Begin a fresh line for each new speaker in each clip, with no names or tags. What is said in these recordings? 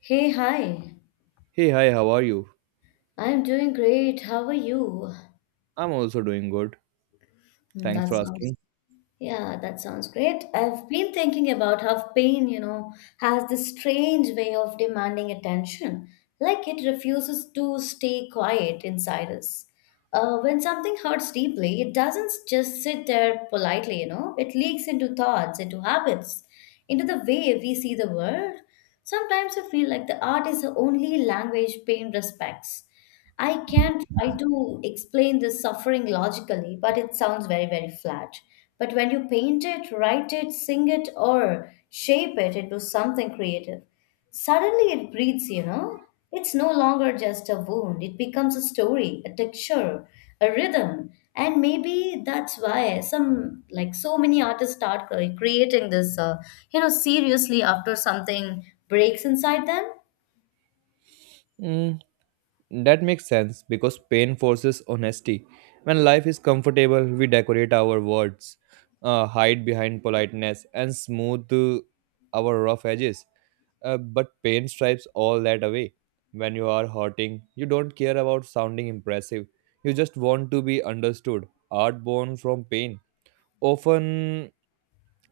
Hey, hi.
Hey, hi, how are you?
I'm doing great. How are you?
I'm also doing good. Thanks
That
for
sounds,
asking.
yeah, that sounds great. I've been thinking about how pain, you know, has this strange way of demanding attention. Like it refuses to stay quiet inside us. When something hurts deeply, it doesn't just sit there politely, you know, it leaks into thoughts, into habits, into the way we see the world. Sometimes I feel like the art is the only language pain respects. I can't try to explain this suffering logically, but it sounds very, very flat. But when you paint it, write it, sing it, or shape it into something creative, suddenly it breathes, you know? It's no longer just a wound, it becomes a story, a texture, a rhythm. And maybe that's why some, like so many artists start creating this, seriously after something breaks inside them.
Mm, that makes sense because pain forces honesty. When life is comfortable, we decorate our words, hide behind politeness, and smooth our rough edges. But pain stripes all that away. When you are hurting, you don't care about sounding impressive. You just want to be understood. Art born from pain often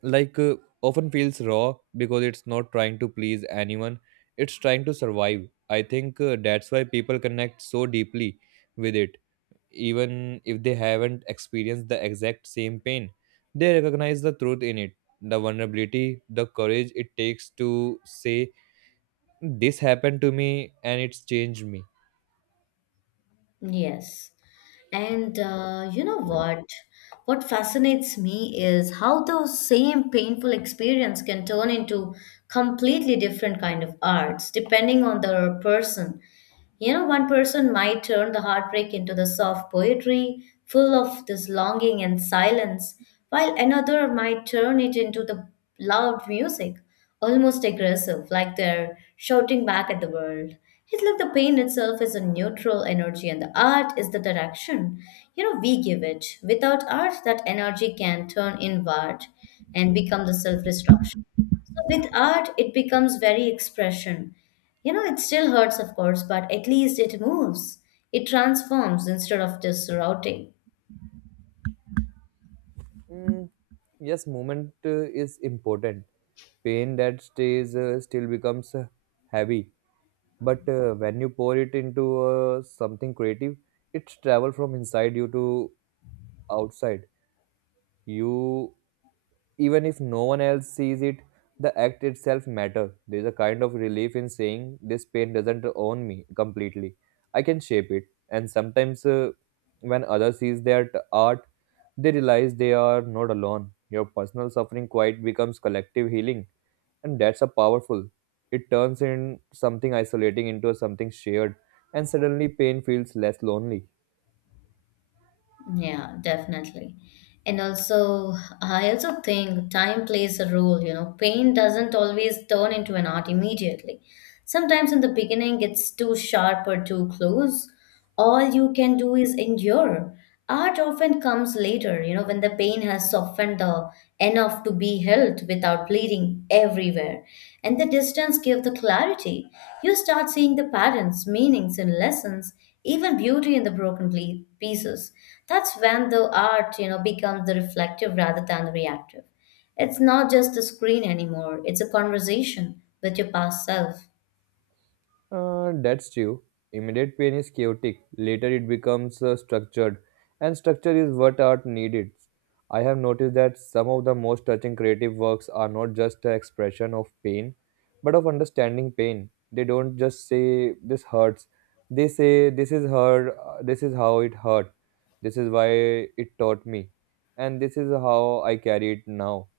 like often feels raw because it's not trying to please anyone. It's trying to survive. I think that's why people connect so deeply with it, even if they haven't experienced the exact same pain. They recognize the truth in it, the vulnerability, the courage it takes to say this happened to me and it's changed me.
Yes. And you know what? What fascinates me is how the same painful experience can turn into completely different kind of arts depending on the person. You know, one person might turn the heartbreak into the soft poetry, full of this longing and silence, while another might turn it into the loud music, almost aggressive, like they're shouting back at the world. It's like the pain itself is a neutral energy and the art is the direction. You know, we give it. Without art, that energy can turn inward and become the self destruction. So with art it becomes very expression, you know, it still hurts of course but at least it moves, it transforms instead of just routing.
Mm, yes, movement is important. Pain that stays still becomes heavy, but when you pour it into something creative, it's travel from inside you to outside you. Even if no one else sees it, the act itself matter. There's a kind of relief in saying this pain doesn't own me completely. I can shape it. And sometimes when others sees that art, they realize they are not alone. Your personal suffering quite becomes collective healing, and that's a powerful. It turns in something isolating into something shared, and suddenly pain feels less lonely.
Yeah, definitely. And also, I also think time plays a role, you know. Pain doesn't always turn into an art immediately. Sometimes in the beginning, it's too sharp or too close. All you can do is endure. Art often comes later, you know, when the pain has softened enough to be held without bleeding everywhere. And the distance gives the clarity. You start seeing the patterns, meanings, and lessons, even beauty in the broken pieces. That's when the art, you know, becomes the reflective rather than the reactive. It's not just a screen anymore, it's a conversation with your past self.
That's true. Immediate pain is chaotic. Later, it becomes structured, and structure is what art needed. I have noticed that some of the most touching creative works are not just an expression of pain, but of understanding pain. They don't just say this hurts. They say this is hurt. This is how it hurt. This is why it taught me, and this is how I carry it now.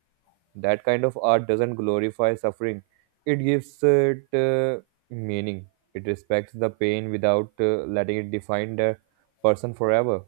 That kind of art doesn't glorify suffering, it gives it meaning. It respects the pain without letting it define the person forever.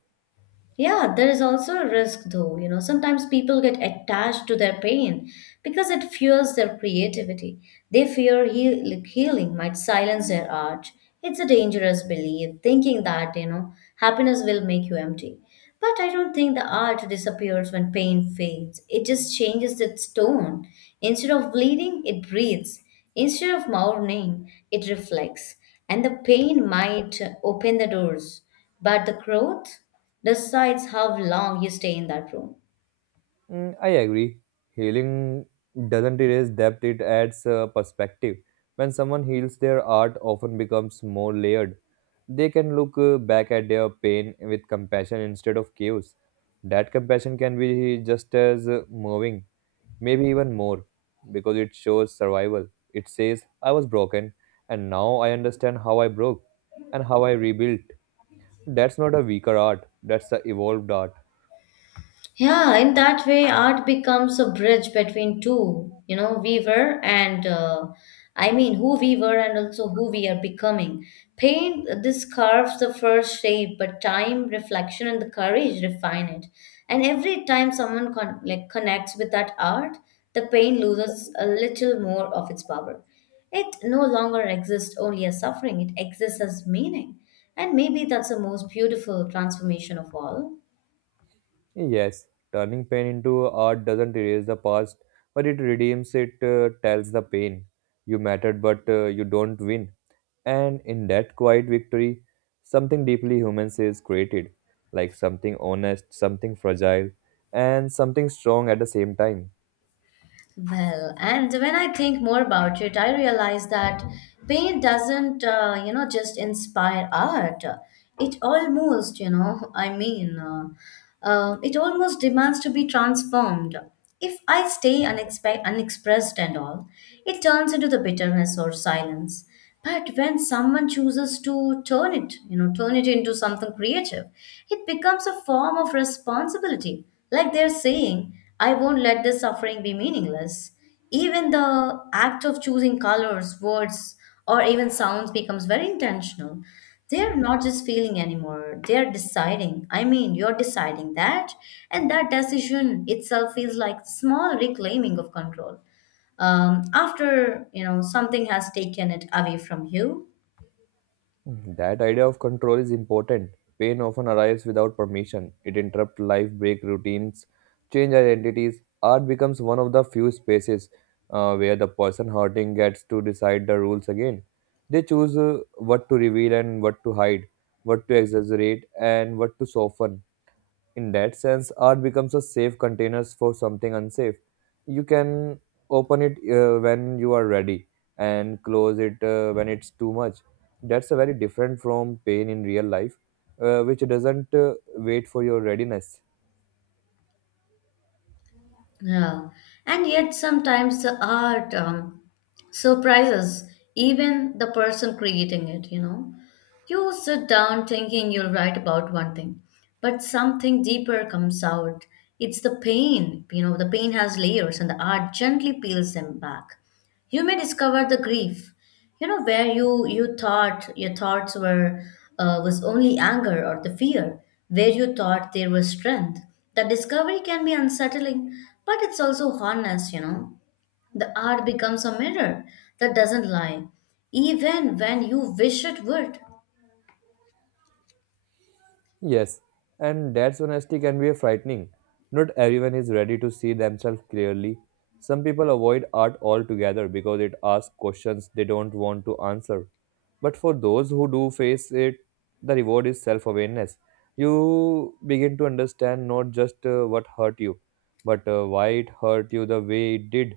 Yeah, there is also a risk though. You know, sometimes people get attached to their pain because it fuels their creativity. They fear healing might silence their art. It's a dangerous belief, thinking that, you know, happiness will make you empty. But I don't think the art disappears when pain fades. It just changes its tone. Instead of bleeding, it breathes. Instead of mourning, it reflects. And the pain might open the doors. But the growth decides how long you stay in that room.
Mm, I agree. Healing doesn't erase depth, it adds perspective. When someone heals, their art often becomes more layered. They can look back at their pain with compassion instead of chaos. That compassion can be just as moving, maybe even more, because it shows survival. It says, I was broken, and now I understand how I broke and how I rebuilt. That's not a weaker art, that's the evolved art.
Yeah, in that way, art becomes a bridge between two, you know, we were and I mean, who we were and also who we are becoming. Paint this carves the first shape, but time, reflection, and the courage refine it. And every time someone connects with that art, the pain loses a little more of its power. It no longer exists only as suffering; it exists as meaning. And maybe that's the most beautiful transformation of all.
Yes, turning pain into art doesn't erase the past, but it redeems it, tells the pain. You mattered, but you don't win. And in that quiet victory, something deeply human is created, like something honest, something fragile, and something strong at the same time.
Well, and when I think more about it, I realize that paint doesn't, just inspire art. It almost, you know, it almost demands to be transformed. If I stay unexpressed and all, it turns into the bitterness or silence. But when someone chooses to turn it, turn it into something creative, it becomes a form of responsibility. Like they're saying, I won't let this suffering be meaningless. Even the act of choosing colors, words, or even sounds becomes very intentional. They're not just feeling anymore, they're deciding. I mean, you're deciding that, and that decision itself feels like small reclaiming of control after, you know, something has taken it away from you.
Mhm. That idea of control is important. Pain often arrives without permission. It interrupts life, break routines, change identities. Art becomes one of the few spaces where the person hurting gets to decide the rules again. They choose what to reveal and what to hide, what to exaggerate and what to soften. In that sense, art becomes a safe containers for something unsafe. You can open it when you are ready, and close it when it's too much. That's a very different from pain in real life, which doesn't wait for your readiness.
Yeah. And yet sometimes the art, surprises even the person creating it, you know. You sit down thinking you'll write about one thing but something deeper comes out. It's the pain, you know, the pain has layers and the art gently peels them back. You may discover the grief, you know, where you thought your thoughts were, was only anger or the fear, where you thought there was strength. The discovery can be unsettling but it's also honest, you know. The art becomes a mirror that doesn't lie, even when you wish it would.
Yes, and that's honesty can be frightening. Not everyone is ready to see themselves clearly. Some people avoid art altogether because it asks questions they don't want to answer. But for those who do face it, the reward is self awareness. You begin to understand not just what hurt you, but why it hurt you the way it did.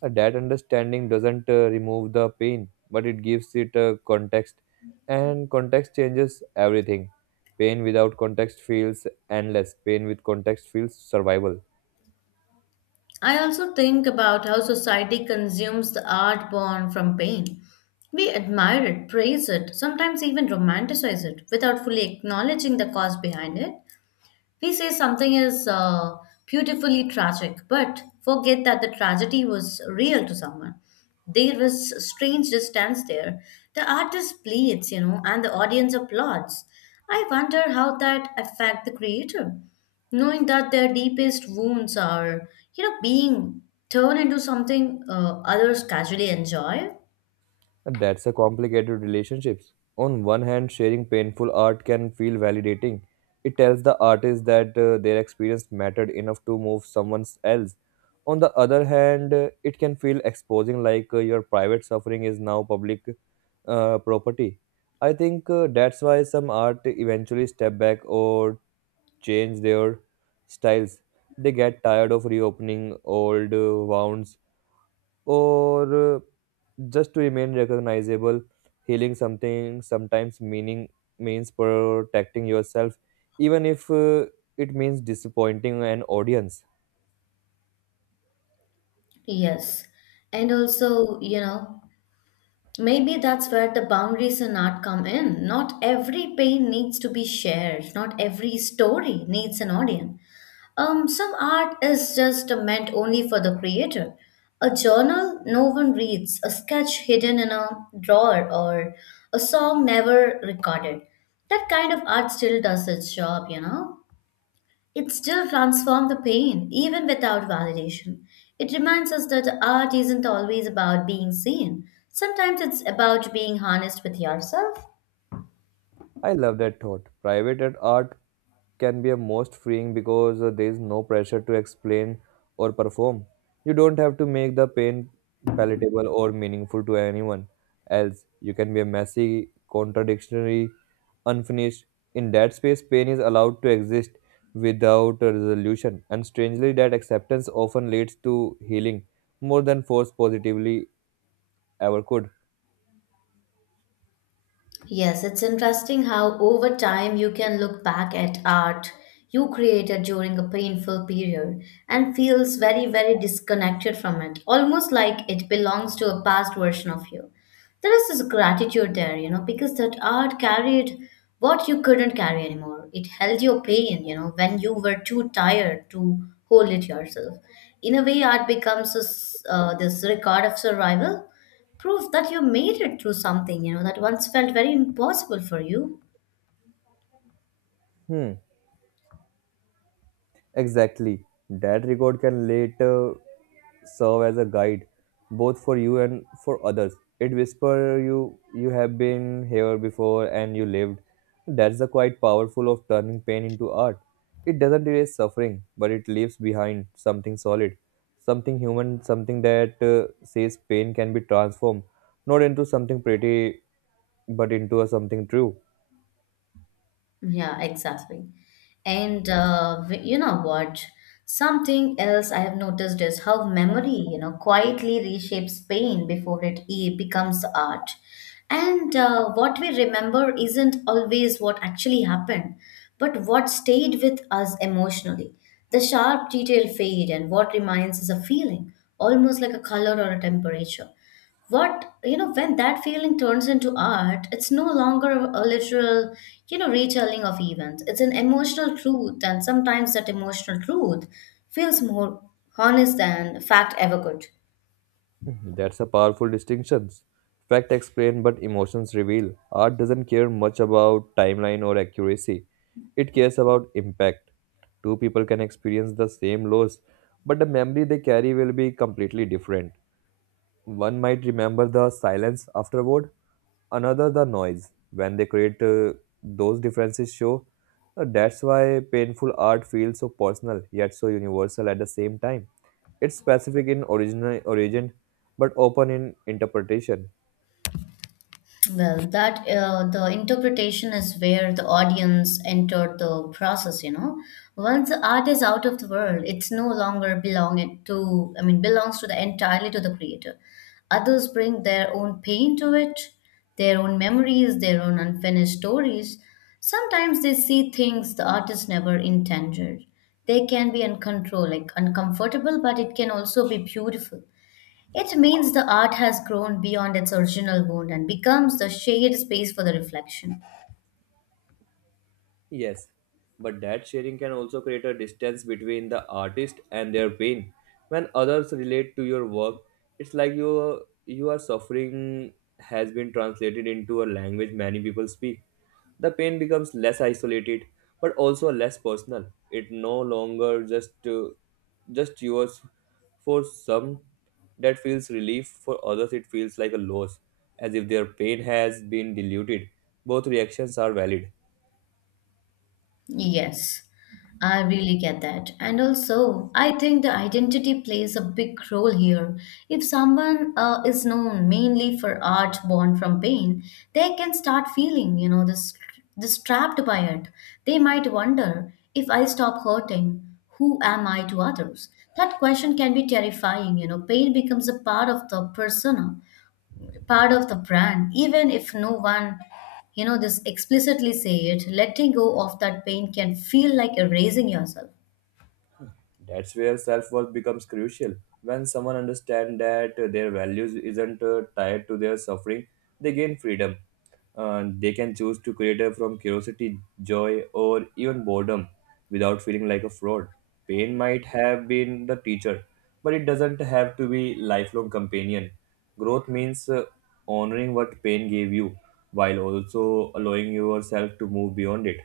That understanding doesn't remove the pain, but it gives it a context, and context changes everything. Pain without context feels endless. Pain with context feels survival.
I also think about how society consumes the art born from pain. We admire it, praise it, sometimes even romanticize it without fully acknowledging the cause behind it. We say something is beautifully tragic, but forget that the tragedy was real to someone. There was a strange distance there. The artist bleeds, you know, and the audience applauds. I wonder how that affect the creator, knowing that their deepest wounds are, you know, being turned into something others casually enjoy.
And that's a complicated relationships. On one hand, sharing painful art can feel validating. It tells the artist that their experience mattered enough to move someone else. On the other hand, it can feel exposing, like your private suffering is now public property. I think that's why some art eventually step back or change their styles. They get tired of reopening old wounds or just to remain recognizable. Healing something sometimes meaning means protecting yourself, even if it means disappointing an audience.
Yes. And also, you know, maybe that's where the boundaries in art come in. Not every pain needs to be shared. Not every story needs an audience. Some art is just meant only for the creator. A journal no one reads, a sketch hidden in a drawer, or a song never recorded. That kind of art still does its job, you know? It still transforms the pain, even without validation. It reminds us that art isn't always about being seen. Sometimes it's about being honest with yourself.
I love that thought. Private at art can be a most freeing because there is no pressure to explain or perform. You don't have to make the pain palatable or meaningful to anyone else. You can be a messy, contradictory, unfinished. In that space, pain is allowed to exist without a resolution, and strangely, that acceptance often leads to healing more than force positively ever could.
Yes, it's interesting how over time you can look back at art you created during a painful period and feels very, very disconnected from it, almost like it belongs to a past version of you. There is this gratitude there, you know, because that art carried what you couldn't carry anymore. It held your pain, you know, when you were too tired to hold it yourself. In a way, art becomes a s this record of survival, proof that you made it through something, you know, that once felt very impossible for you.
Hmm. Exactly. That record can later serve as a guide, both for you and for others. It whispers you have been here before and you lived. That's the quite powerful of turning pain into art. It doesn't erase suffering, but it leaves behind something solid, something human, something that says pain can be transformed, not into something pretty, but into a something true.
Yeah, exactly. And you know what, something else I have noticed is how memory, you know, quietly reshapes pain before it becomes art. And what we remember isn't always what actually happened but what stayed with us emotionally. The sharp detail fade and what remains is a feeling, almost like a color or a temperature. What you know when that feeling turns into art, it's no longer a literal, you know, retelling of events. It's an emotional truth and sometimes that emotional truth feels more honest than fact ever could.
Mhm, that's a powerful distinction. Fact explain, but emotions reveal. Art doesn't care much about timeline or accuracy. It cares about impact. Two people can experience the same loss, but the memory they carry will be completely different. One might remember the silence afterward, another the noise. When they create those differences, show. That's why painful art feels so personal yet so universal at the same time. It's specific in origin, but open in interpretation.
Well, that the interpretation is where the audience entered the process, you know. Once the art is out of the world, it's no longer belonging to, I mean, belongs to the entirely to the creator. Others bring their own pain to it, their own memories, their own unfinished stories. Sometimes they see things the artist never intended. They can be uncontrolled, like uncomfortable, but it can also be beautiful. It means the art has grown beyond its original wound and becomes the shared space for the reflection.
Yes, but that sharing can also create a distance between the artist and their pain. When others relate to your work, it's like your suffering has been translated into a language many people speak. The pain becomes less isolated, but also less personal. It no longer just yours. For some, that feels relief. For others, it feels like a loss, as if their pain has been diluted. Both reactions are valid.
Yes, I really get that. And also, I think the identity plays a big role here. If someone is known mainly for art born from pain, they can start feeling, you know, this trapped by it. They might wonder if I stop hurting, who am I to others? That question can be terrifying, you know. Pain becomes a part of the persona, part of the brand, even if no one, you know, this explicitly say it. Letting go of that pain can feel like erasing yourself.
That's where self worth becomes crucial. When someone understands that their values isn't tied to their suffering, they gain freedom. They can choose to create from curiosity, joy, or even boredom without feeling like a fraud. Pain might have been the teacher, but it doesn't have to be lifelong companion. Growth means honoring what pain gave you while also allowing yourself to move beyond it.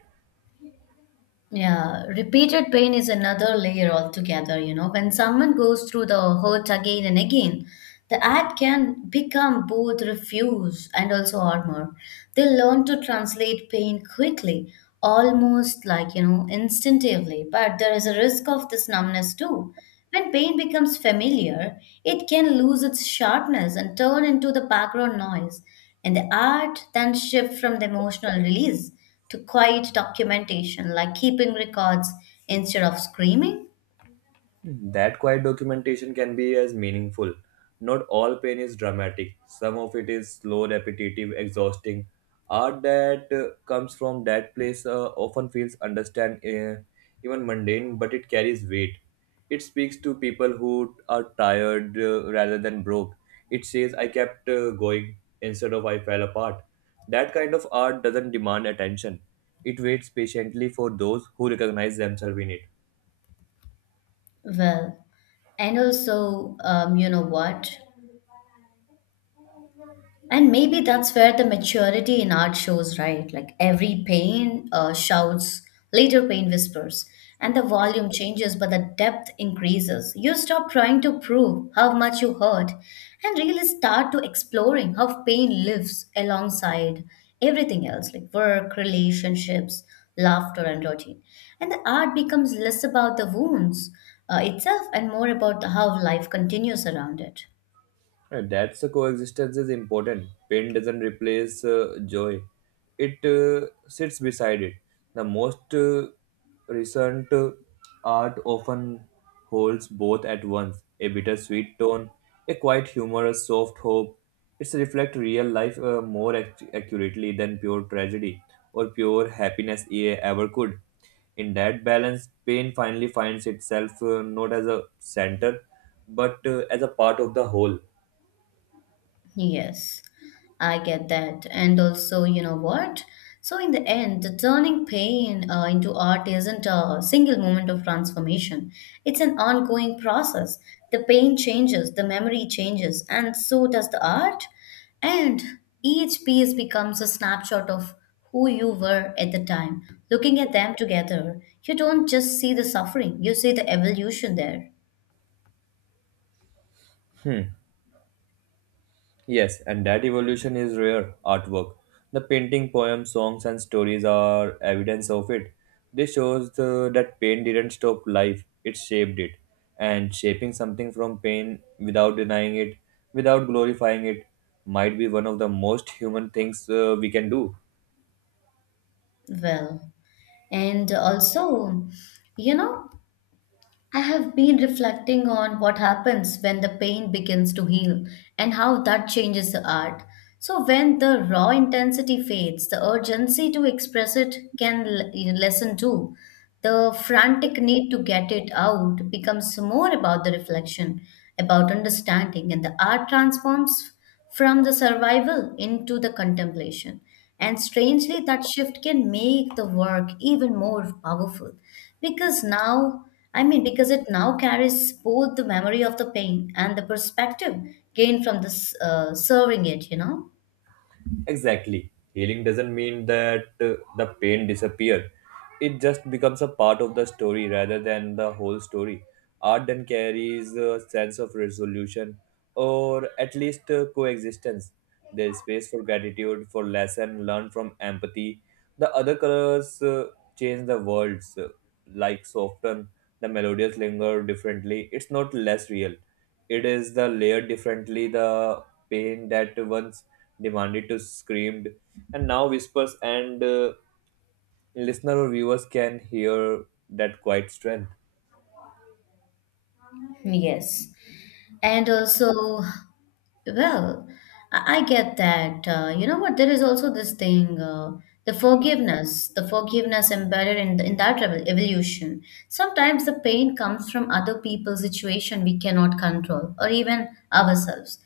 Yeah, repeated pain is another layer altogether, you know. When someone goes through the hurt again and again, the act can become both refuse and also armor. They learn to translate pain quickly, almost like, you know, instinctively, but there is a risk of this numbness too. When pain becomes familiar, it can lose its sharpness and turn into the background noise, and the art then shift from the emotional release to quiet documentation, like keeping records instead of screaming.
That quiet documentation can be as meaningful. Not all pain is dramatic. Some of it is slow, repetitive, exhausting. Art that comes from that place often feels understand even mundane, but it carries weight. It speaks to people who are tired rather than broke. It says, "I kept going instead of I fell apart." That kind of art doesn't demand attention. It waits patiently for those who recognize themselves in it.
Well, and also, you know what? And maybe that's where the maturity in art shows, right? Like every pain shouts, later pain whispers, and the volume changes, but the depth increases. You stop trying to prove how much you hurt and really start to exploring how pain lives alongside everything else, like work, relationships, laughter, and routine. And the art becomes less about the wounds itself and more about how life continues around it.
And that's the coexistence is important. Pain doesn't replace joy, it sits beside it. The most recent art often holds both at once, a bittersweet tone, a quiet humorous soft hope. It's reflect real life more accurately than pure tragedy or pure happiness ever could. In that balance, pain finally finds itself not as a center but as a part of the whole.
Yes, I get that. And also, you know what? So, in the end, the turning pain into art isn't a single moment of transformation, it's an ongoing process. The pain changes, the memory changes, and so does the art. And each piece becomes a snapshot of who you were at the time. Looking at them together, you don't just see the suffering, you see the evolution there.
Hmm. Yes, and that evolution is rare artwork. The painting, poems, songs, and stories are evidence of it. This shows that pain didn't stop life, it shaped it. And shaping something from pain without denying it, without glorifying it, might be one of the most human things we can do.
Well, and also, you know, I have been reflecting on what happens when the pain begins to heal and how that changes the art. So, when the raw intensity fades, the urgency to express it can lessen too. The frantic need to get it out becomes more about the reflection, about understanding, and the art transforms from the survival into the contemplation. And strangely, that shift can make the work even more powerful because now because it now carries both the memory of the pain and the perspective gained from this serving it.
Exactly. Healing doesn't mean that the pain disappears. It just becomes a part of the story rather than the whole story. Art then carries a sense of resolution, or at least coexistence. There is space for gratitude, for lesson learned from empathy. The other colors change the worlds, like soften, the melodious linger differently. It's not less real, it is the layered differently. The pain that once demanded to screamed and now whispers, and listener or viewers can hear that quiet strength.
Yes, and also, well i I get that. You know what? There is also this thing, the forgiveness, the forgiveness embedded in that evolution. Sometimes the pain comes from other people's situation we cannot control, or even ourselves.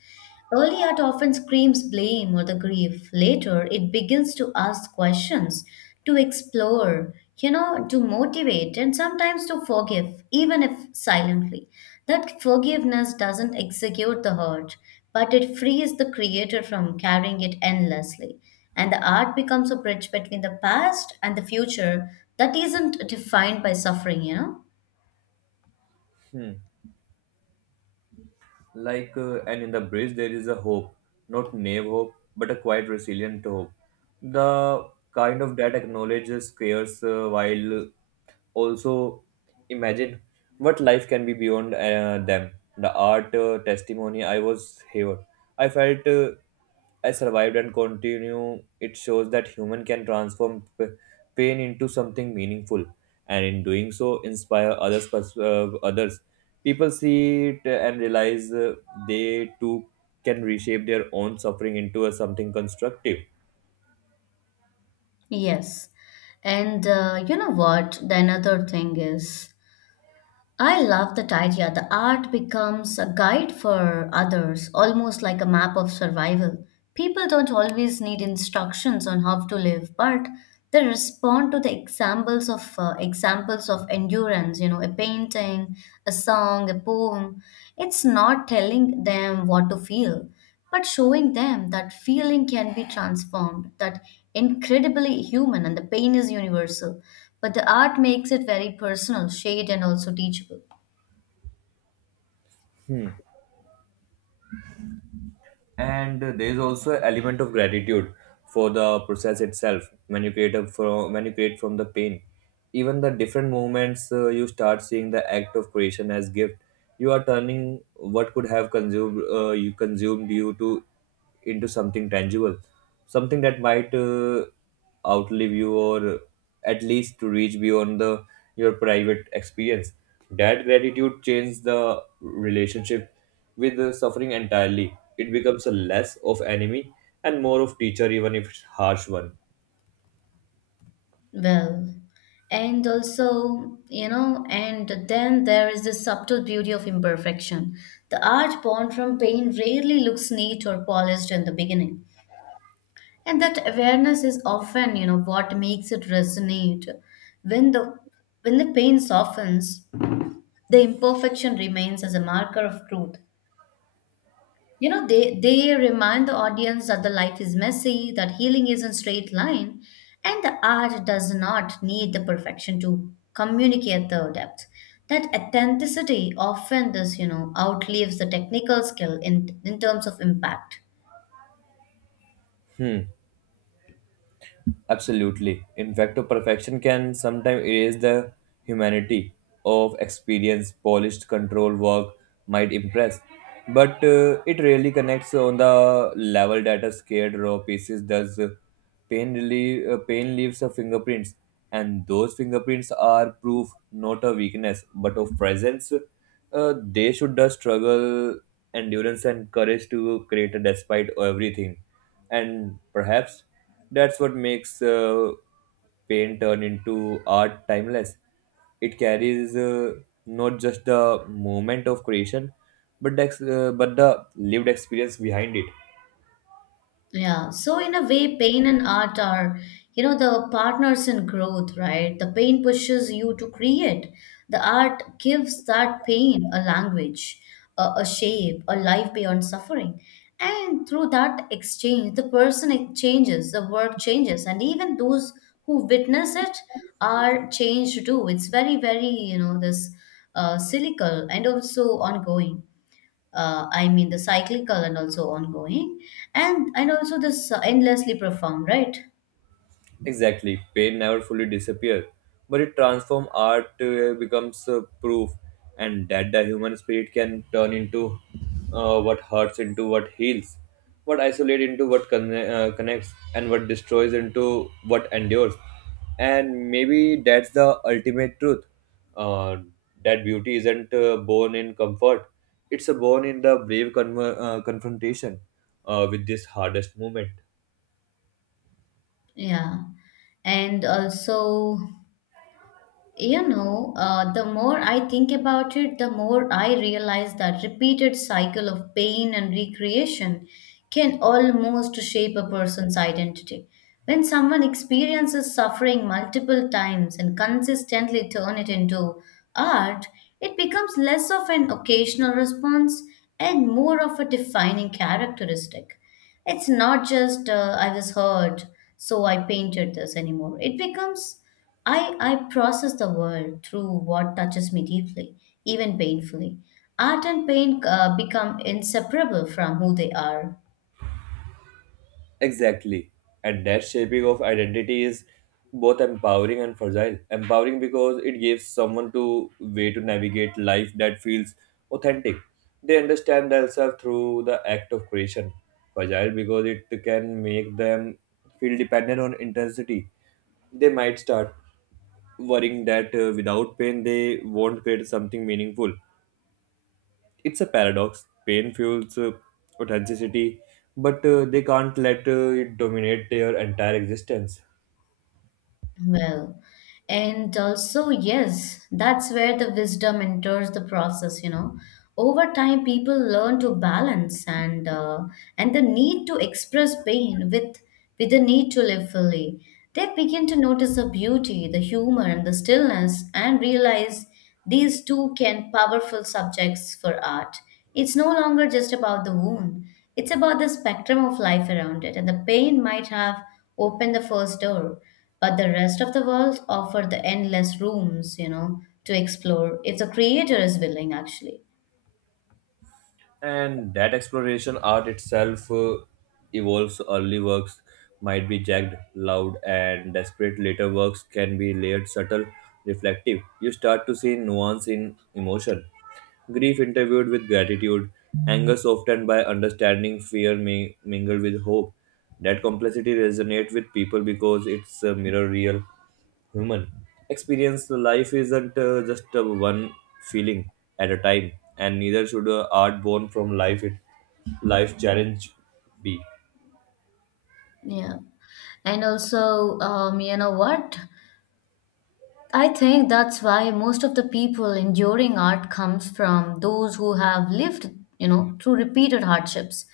Early art often screams blame or the grief. Later, it begins to ask questions, to explore, you know, to motivate, and sometimes to forgive, even if silently. That forgiveness doesn't execute the hurt, but it frees the creator from carrying it endlessly. And the art becomes a bridge between the past and the future that isn't defined by suffering, you know?
Hmm. Like and in the bridge there is a hope, not naive hope but a quite resilient hope, the kind of that acknowledges cares while also imagine what life can be beyond them. The art testimony, I was here, I felt I survived and continue. It shows that human can transform pain into something meaningful, and in doing so, inspire others. Others, people see it and realize they too can reshape their own suffering into a something constructive.
Yes. And you know what? The another thing is, I love that idea. The art becomes a guide for others, almost like a map of survival. People don't always need instructions on how to live, but they respond to the examples of endurance, you know, a painting, a song, a poem. It's not telling them what to feel but showing them that feeling can be transformed, that incredibly human and the pain is universal. But the art makes it very personal, shade, and also teachable.
And there is also an element of gratitude for the process itself when you create a from when you create from the pain, even the different movements. You start seeing the act of creation as gift. You are turning what could have consumed you to into something tangible, something that might outlive you, or at least to reach beyond the your private experience. That gratitude changes the relationship with the suffering entirely. It becomes a less of enemy and more of teacher, even if it's harsh one.
Well, and also, you know, and then there is the subtle beauty of imperfection. The art born from pain rarely looks neat or polished in the beginning. And that awareness is often, you know, what makes it resonate. When the when the pain softens, the imperfection remains as a marker of truth. You know, they remind the audience that the life is messy, that healing isn't straight line, and the art does not need the perfection to communicate the depth, that authenticity often this, you know, outlives the technical skill in terms of impact.
Hmm. Absolutely. In fact, perfection can sometimes erase the humanity of experience. Polished control work might impress, but it really connects on the level that a scared raw pieces does. Pain, relieve, pain leaves a fingerprints, and those fingerprints are proof not of weakness but of presence. They should the struggle, endurance, and courage to create despite everything. And perhaps that's what makes pain turn into art timeless. It carries not just the moment of creation, but but the lived experience behind it.
Yeah, so in a way, pain and art are, you know, the partners in growth, right? The pain pushes you to create. The art gives that pain a language, a shape, a life beyond suffering. And through that exchange, the person changes, the work changes, and even those who witness it are changed too. It's very, very, you know, this cyclical and also ongoing I mean the cyclical and also ongoing, and also this, endlessly profound, right?
Exactly, pain never fully disappears, but it transforms art becomes proof, and that the human spirit can turn into what hurts into what heals, what isolates into connects, and what destroys into what endures. And maybe that's the ultimate truth. Uh, that beauty isn't born in comfort; it's born in the brave confrontation with this hardest moment.
Yeah, and also, you know, the more I think about it, the more I realize that repeated cycle of pain and recreation can almost shape a person's identity. When someone experiences suffering multiple times and consistently turn it into art, it becomes less of an occasional response and more of a defining characteristic. It's not just, I was hurt, so I painted this anymore. It becomes, I process the world through what touches me deeply, even painfully. Art and pain become inseparable from who they are.
Exactly. And that shaping of identity is both empowering and fragile. Empowering because it gives someone to way to navigate life that feels authentic. They understand themselves through the act of creation. Fragile because it can make them feel dependent on intensity. They might start worrying that without pain they won't create something meaningful. It's a paradox. Pain fuels authenticity, but they can't let it dominate their entire existence.
Well, and also, yes, that's where the wisdom enters the process, you know. Over time, people learn to balance and the need to express pain with the need to live fully. They begin to notice the beauty, the humor, and the stillness, and realize these two can powerful subjects for art. It's no longer just about the wound. It's about the spectrum of life around it, and the pain might have opened the first door, but the rest of the world offer the endless rooms, you know, to explore if the creator is willing, actually.
And that exploration art itself evolves. Early works might be jagged, loud, and desperate. Later works can be layered, subtle, reflective. You start to see nuance in emotion, grief interviewed with gratitude, anger softened by understanding, mingled with hope. That complexity resonates with people because it's a mirror real human experience. Life isn't just one feeling at a time, and neither should art born from life it life challenge be.
Yeah. And also, you know what? I think that's why most of the people enduring art comes from those who have lived, you know, through repeated hardships.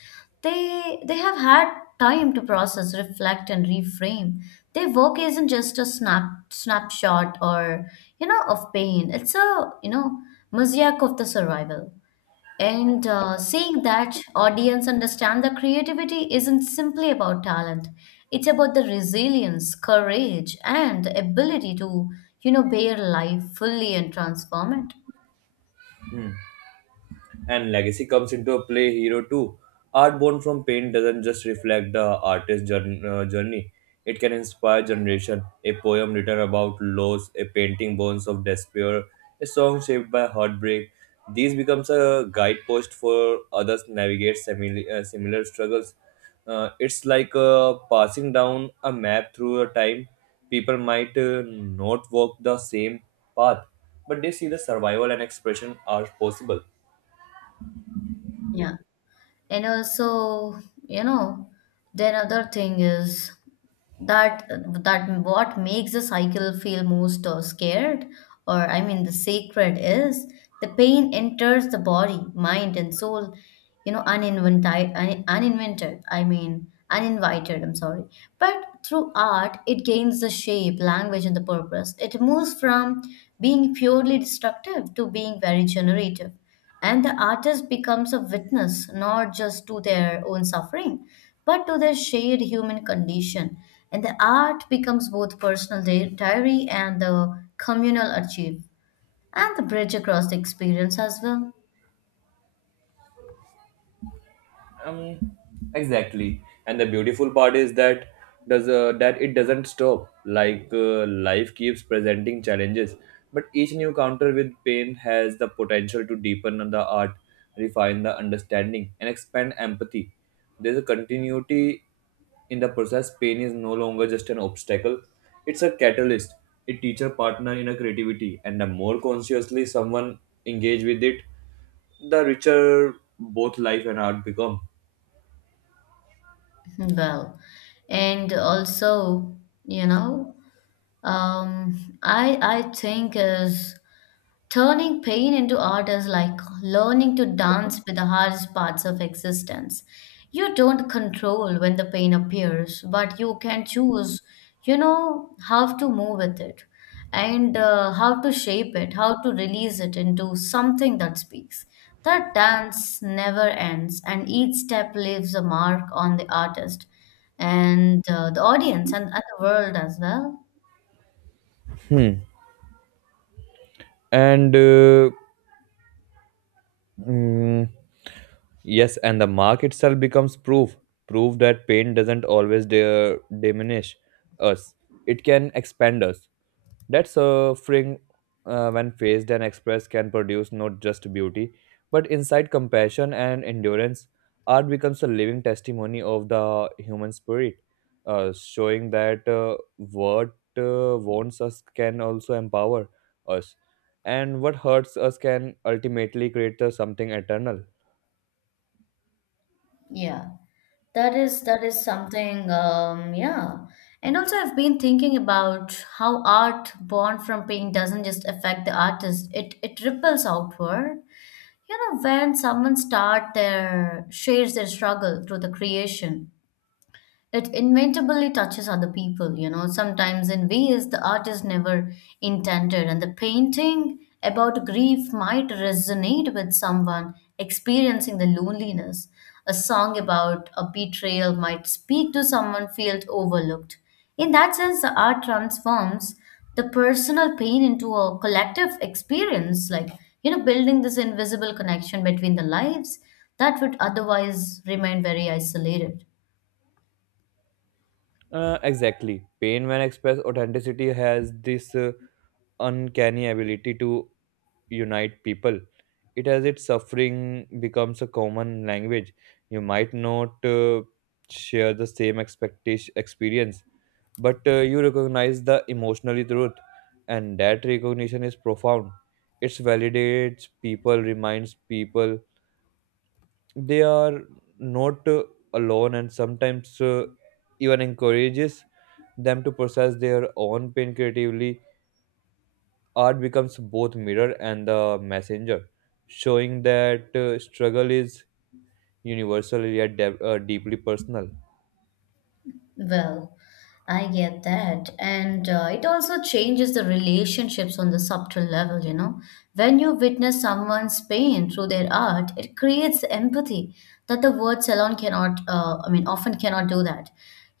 They have had time to process, reflect, and reframe. Their work isn't just a snapshot, or you know, of pain. It's a, you know, mosaic of the survival. And seeing that audience understand that creativity isn't simply about talent, it's about the resilience, courage, and ability to, you know, bear life fully and transform it.
Hmm. And legacy comes into a play hero too. Art born from pain doesn't just reflect the journey; it can inspire generation. A poem written about loss, a painting born of despair, a song shaped by heartbreak. These becomes a guidepost for others navigate similar struggles. It's like passing down a map through a time. People might not walk the same path, but they see the survival and expression are possible.
Yeah, and also, you know, then other thing is that, that what makes the cycle feel most scared or I mean the sacred is the pain enters the body, mind and soul, you know, uninvented un, uninvented I mean uninvited. I'm sorry. But through art it gains the shape, language and the purpose. It moves from being purely destructive to being very generative, and the artist becomes a witness not just to their own suffering, but to their shared human condition. And the art becomes both personal diary and the communal archive, and the bridge across the experience as well.
um exactly, and the beautiful part is that does that it doesn't stop. Like, life keeps presenting challenges, but each new counter with pain has the potential to deepen the art, refine the understanding, and expand empathy. There's a continuity in the process. Pain is no longer just an obstacle, it's a catalyst, a teacher partner in a creativity. And the more consciously someone engage with it, the richer both life and art become.
Well, and also, you know, I think is, turning pain into art is like learning to dance with the hardest parts of existence. You don't control when the pain appears, but you can choose, you know, how to move with it, and how to shape it, how to release it into something that speaks. That dance never ends, and each step leaves a mark on the artist, and the audience, and the world as well.
Hmm. And mm, yes, and the mark itself becomes proof, proof that pain doesn't always de- diminish us, it can expand us. That suffering, when faced and expressed, can produce not just beauty, but insight, compassion, and endurance. Art becomes a living testimony of the human spirit, showing that what wants us can also empower us. And what hurts us can ultimately create something eternal.
Yeah. That is something, yeah. And also, I've been thinking about how art born from pain doesn't just affect the artist; it ripples outward. You know, when someone start their shares their struggle through the creation, it inevitably touches other people, you know, sometimes in ways the artist never intended. And the painting about grief might resonate with someone experiencing the loneliness. A song about a betrayal might speak to someone felt overlooked. In that sense, the art transforms the personal pain into a collective experience, like, you know, building this invisible connection between the lives that would otherwise remain very isolated.
Exactly. Pain, when expressed authenticity, has this uncanny ability to unite people. It has its suffering becomes a common language. You might not share the same expectation experience, but you recognize the emotionally truth, and that recognition is profound. It validates people, reminds people they are not alone, and sometimes even encourages them to process their own pain creatively. Art becomes both mirror and the messenger, showing that struggle is universal yet deeply personal.
Well, I get that. And it also changes the relationships on the subtle level, you know. When you witness someone's pain through their art, it creates empathy that the words alone cannot, I mean, often cannot do that.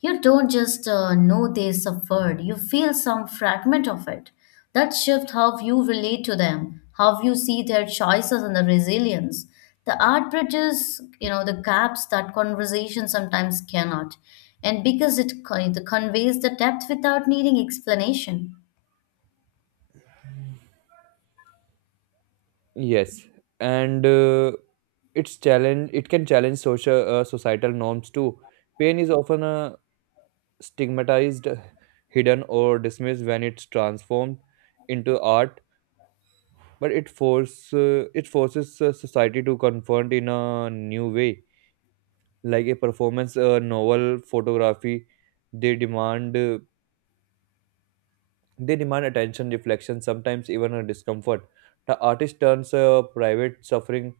You don't just know they suffered, you feel some fragment of it. That shift how you relate to them, how you see their choices and the resilience. The art bridges, you know, the gaps that conversation sometimes cannot, and because it conveys the depth without needing explanation.
Yes, and it's challenge, it can challenge social societal norms too. Pain is often stigmatized, hidden, or dismissed. When it's transformed into art, but it forces society to confront in a new way. Like a performance, a novel, photography, they demand uh, they demand attention, reflection, sometimes even a discomfort. The artist turns private suffering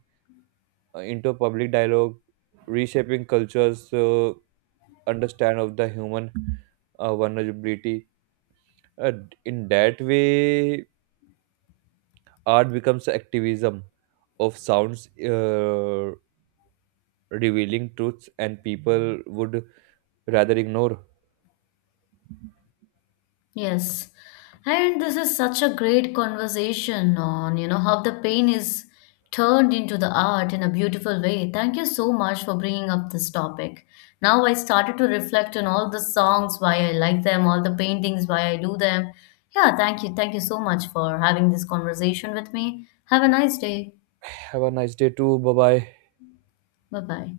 into public dialogue, reshaping cultures understand of the human vulnerability. uh, in that way, art becomes activism of sounds, revealing truths and people would rather ignore.
Yes. And this is such a great conversation on, you know, how the pain is turned into the art in a beautiful way. Thank you so much for bringing up this topic. Now I started to reflect on all the songs, why I like them, all the paintings, why I do them. Yeah, thank you. Thank you so much for having this conversation with me. Have a nice day.
Have a nice day too. Bye bye.
Bye bye.